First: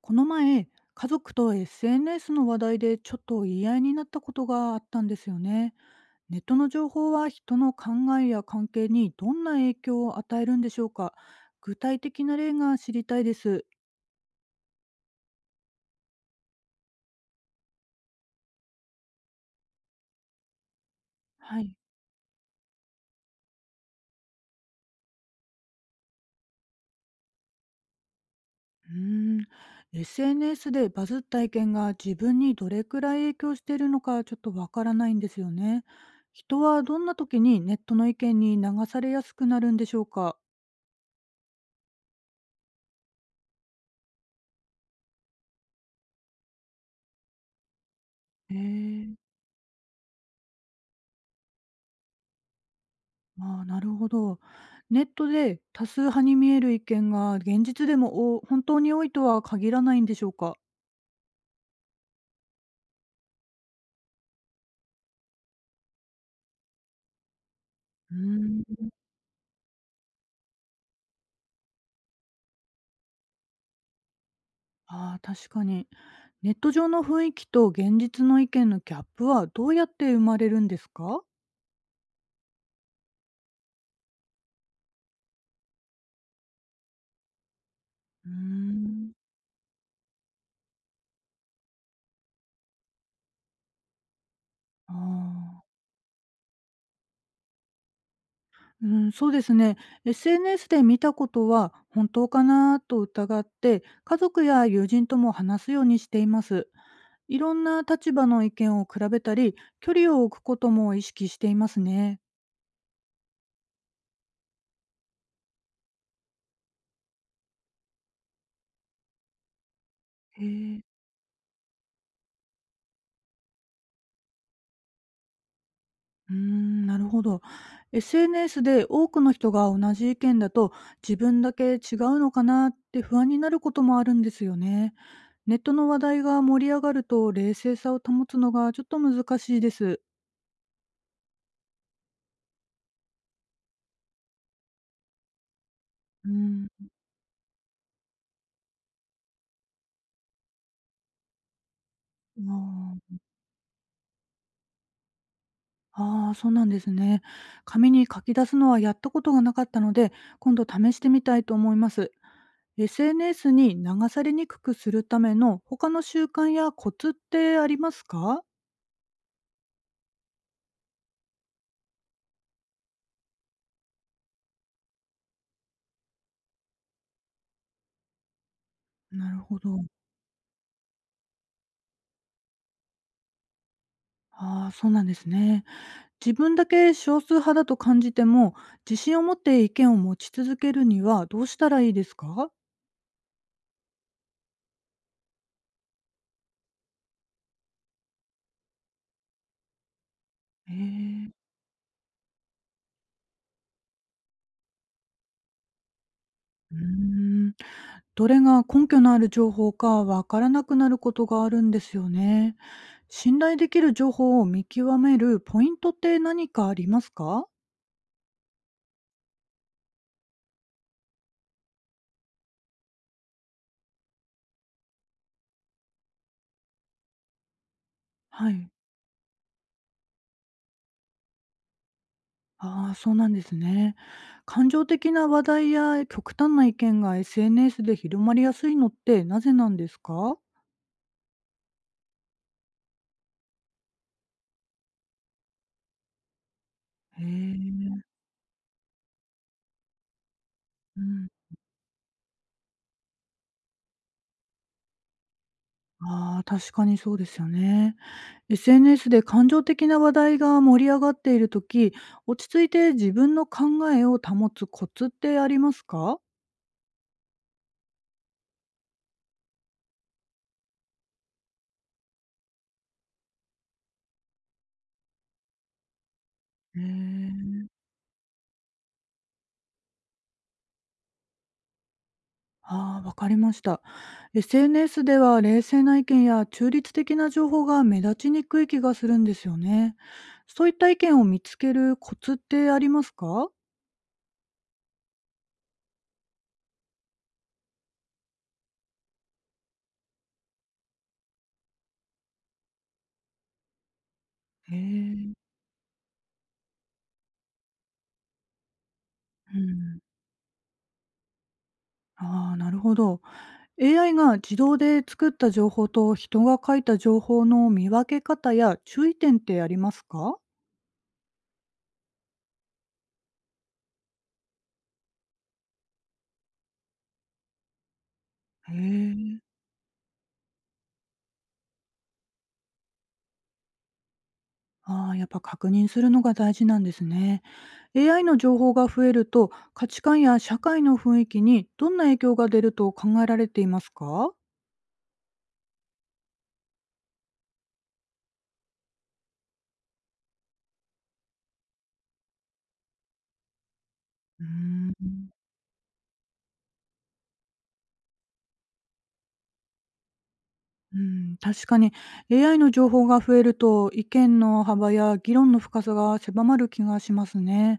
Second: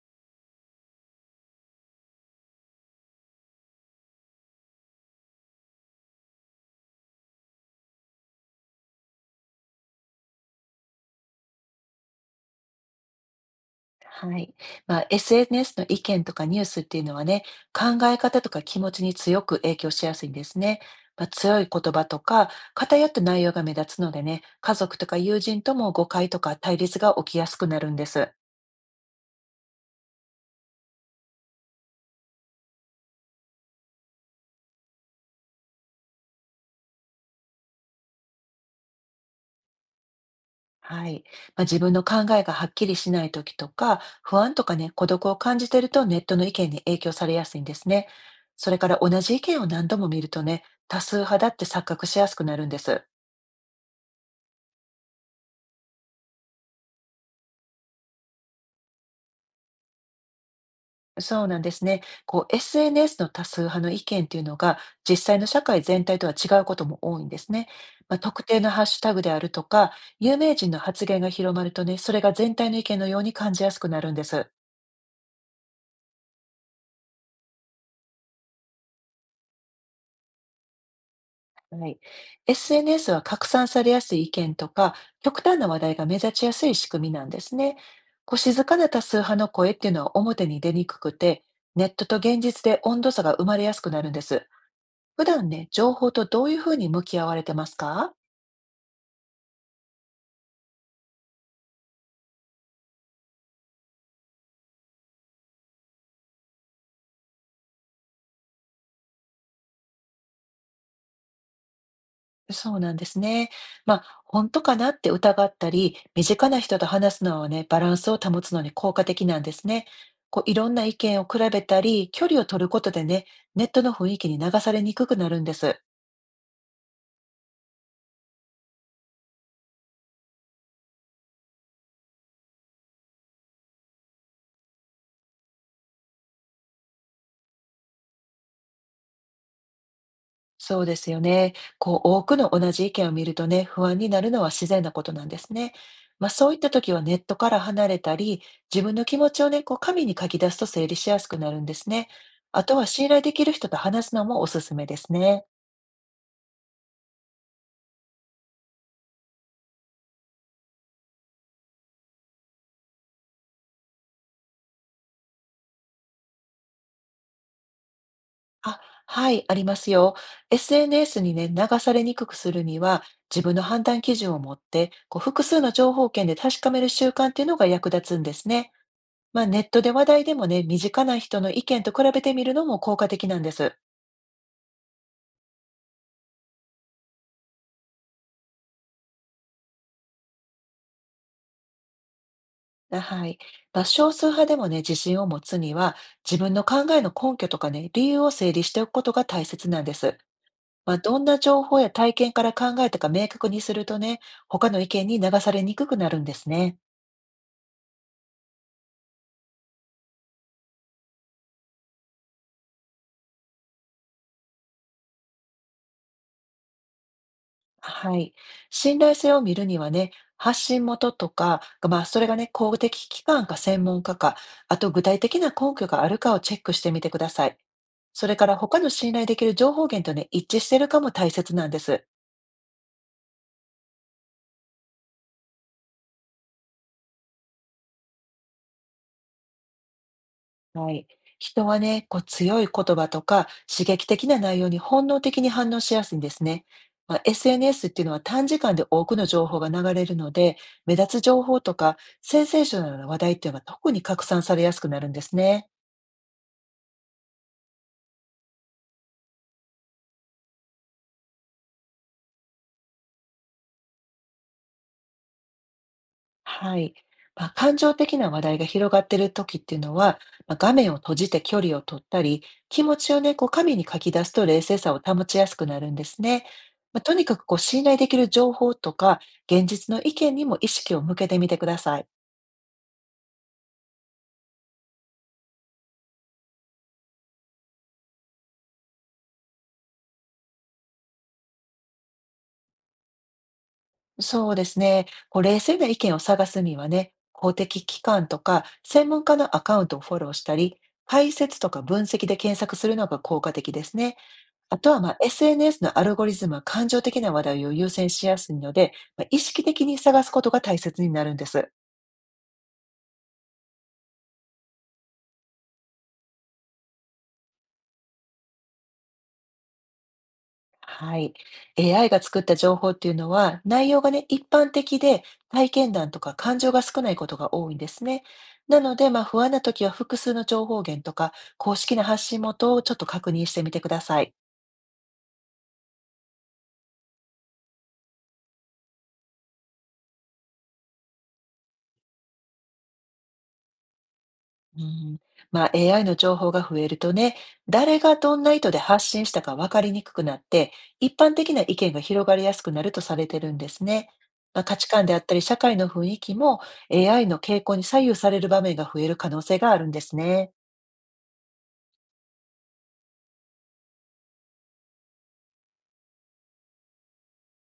この前、家族と SNS の話題でちょっと言い合いになったことがあったんですよね。ネットの情報は人の考えや関係にどんな影響を与えるんでしょうか。具体的な例が知りたいです。はい。SNS の意見とかニュースっていうのはね、考え方とか気持ちに強く影響しやすいんですね。強はいい。言葉とか偏った内容が目立つのでね、家族とか友人とも誤解とか対立が起きやすくなるんです。うーん。SNS でバズった意見が自分にどれくらい影響しているのかちょっとわからないんですよね。人はどんな時にネットの意見に流されやすくなるんでしょうか。はい。自分の考えがはっきりしない時とか、不安とかね、孤独を感じてるとネットの意見に影響されやすいんですね。へそれから同え。じ意見を何度も見るとね、多数派だって錯覚しやすくなるんです。ああ、なるほど。ネットで多数派に見える意見が現実でも本当に多いとは限らないんでしょうか？そうなんですね。こう、SNS の多数派の意見っていうのが、実際の社会全体とは違うことも多いんですね。う特定ーのハッん。シュタグであるとか、有名人の発言が広まるとね、それが全体の意見のように感じやすくなるんです。ああ、確かに。ネット上の雰囲気と現実の意見のギャップはどうやって生まれるんですか？はい、SNS は拡散されやすい意見とか、極端な話題が目立ちやすい仕組みなんですね。うーこう静かな多ん。数派の声っていうのは表に出にくくて、ネットと現実で温度差が生まれやすくなるんです。あ普段あ、ね、情報とどういうふうに向き合われてますか？うん、そうですね。SNS で見たことは本当かなと疑って、家族や友人とも話すようにしています。いろんな立場の意見を比べたり、距離を置くことも意識していますね。そうなんですね。本当かなって疑ったり、身近な人と話すのはね、バランスを保つのに効果的なんですね。こへう、いろんえ、な意見を比べたり、距離を取ることでね、ネットの雰囲気に流されにくくなるんです。うーん、なるほど。SNS で多くの人が同じ意見だと、自分だけ違うのかなって不安になることもあるんですよね。ネットの話題が盛り上がると冷静さを保つのがちょっと難しいです。そうですよね。こう、多くの同じ意見を見るとね、不安になるのは自然なことなんですね。うそういっーたん。時はネットから離れたり、自分の気持ちをね、こう、紙に書き出すと整理しやすくなるんですね。うあとはん。信頼できる人と話すのもおすすめですね。ああ、そうなんですね。紙に書き出すのはやったことがなかったので、今度試してみたいと思います。SNS に流されにくくするための他の習慣やコツってありますか？あ、はい、ありますよ。SNS にね、流されにくくするには、自分の判断基準を持って、こう複数の情報源で確かめる習慣っていうのが役立つんですね。なるほネットど。で話題でもね、身近な人の意見と比べてみるのも効果的なんです。ああ、そうなんですね。自分だけ少数派だと感じても、自信を持って意見を持ち続けるにはどうしたらいいですか？あ、はい。少数派でもね、自信を持つには、自分の考えの根拠とかね、理由を整理しておくことが大切なんです。どんえなえ。情報や体験から考えたか明確にするとね、他の意見に流されにくくなるんですうね。ーん。どれが根拠のある情報かわからなくなることがあるんですよね。信頼できる情報を見極めるポイントって何かありますか？はい。信頼性を見るにはね、発信元とか、それがね、公的機関か専門家か、あと具体的な根拠があるかをチェックしてみてください。それかはらい。他の信頼できる情報源とね、一致しているかも大切なんです。ああ、そうなんですね。感情的な話題や極端な意見が SNS で広まりやすいのってなぜなんですか？はい。人はね、こう強い言葉とか刺激的な内容に本能的に反応しやすいんですね。へ SNS っえ。ていうのは短時間で多くの情報が流れるので、目う立つん。情報とかセンセーショナルな話題っていうのが特に拡散されやすくなるんですね。ああ、確かにそうですよね。SNS で感情的な話題が盛り上がっているとき、落ち着いて自分の考えを保つコツってありますか？はい。感情的な話題が広がっている時っていうのは、画面を閉じて距離を取ったり、気持ちをね、こう紙に書き出すと冷静さを保ちやすくなるんですね。へとにかくこうえ。信頼できる情報とか、現実の意見にも意識を向けてみてください。ああ、わかりました。SNS では冷静な意見や中立的な情報が目立ちにくい気がするんですよね。そういった意見を見つけるコツってありますか？そうですね。こう冷静な意見を探すにはね、公的機関とか専門家のアカウントをフォローしたり、解説とか分析で検索するのが効果的ですね。へあとは、え。SNS のアルゴリズムは感情的な話題を優先しやすいので、意う識的にん。探すことが大切になるんです。ああ、なるほど。AI が自動で作った情報と人が書いた情報の見分け方や注意点ってありますか？はい。AI が作った情報っていうのは、内容がね、一般的で、体験談とか感情が少ないことが多いんですね。へなので、え。不安な時は複数の情報源とか、公式な発信元をちょっと確認してみてください。ああー、やっぱ確認するのが大事なんですね。AI の情報が増えると価値観や社会の雰囲気にどんな影響が出ると考えられていますか？うん、AI の情報が増えるとね、誰がどんな意図で発信したか分かりにくくなって、一般的な意見が広がりやすくなるとされてるんですね。うー価値ん。観であったり社会の雰囲気も AI の傾向に左右される場面が増える可能性があるんですね。うん、確かに。 AI の情報が増えると意見の幅や議論の深さが狭まる気がしますね。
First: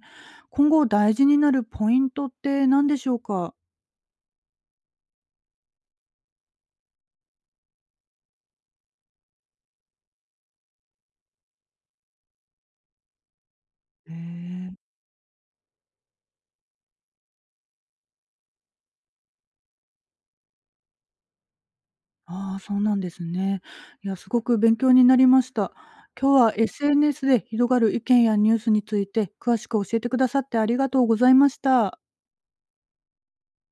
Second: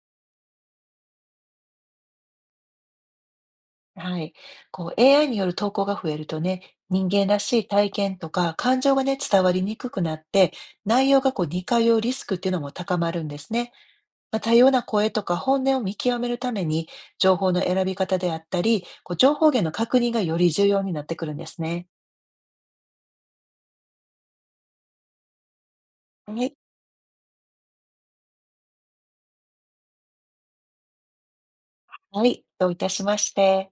今後大事になるポイントって何でしょうか？はい。こう AI による投稿が増えるとね、人間らしい体験とか感情がね、伝わりにくくなって、内容がこう似通うリスクっていうのも高まるんですね。へ多様え。な声とか本音を見極めるために、情報の選び方であったり、こう情報源の確認がより重要になってくるんですね。ああ、そうなんですね。いや、すごく勉強になりました。今日はは い。SNS で広がる意見やニュースについて詳しく教えてくださってありがとうございました。はい、どういたしまして。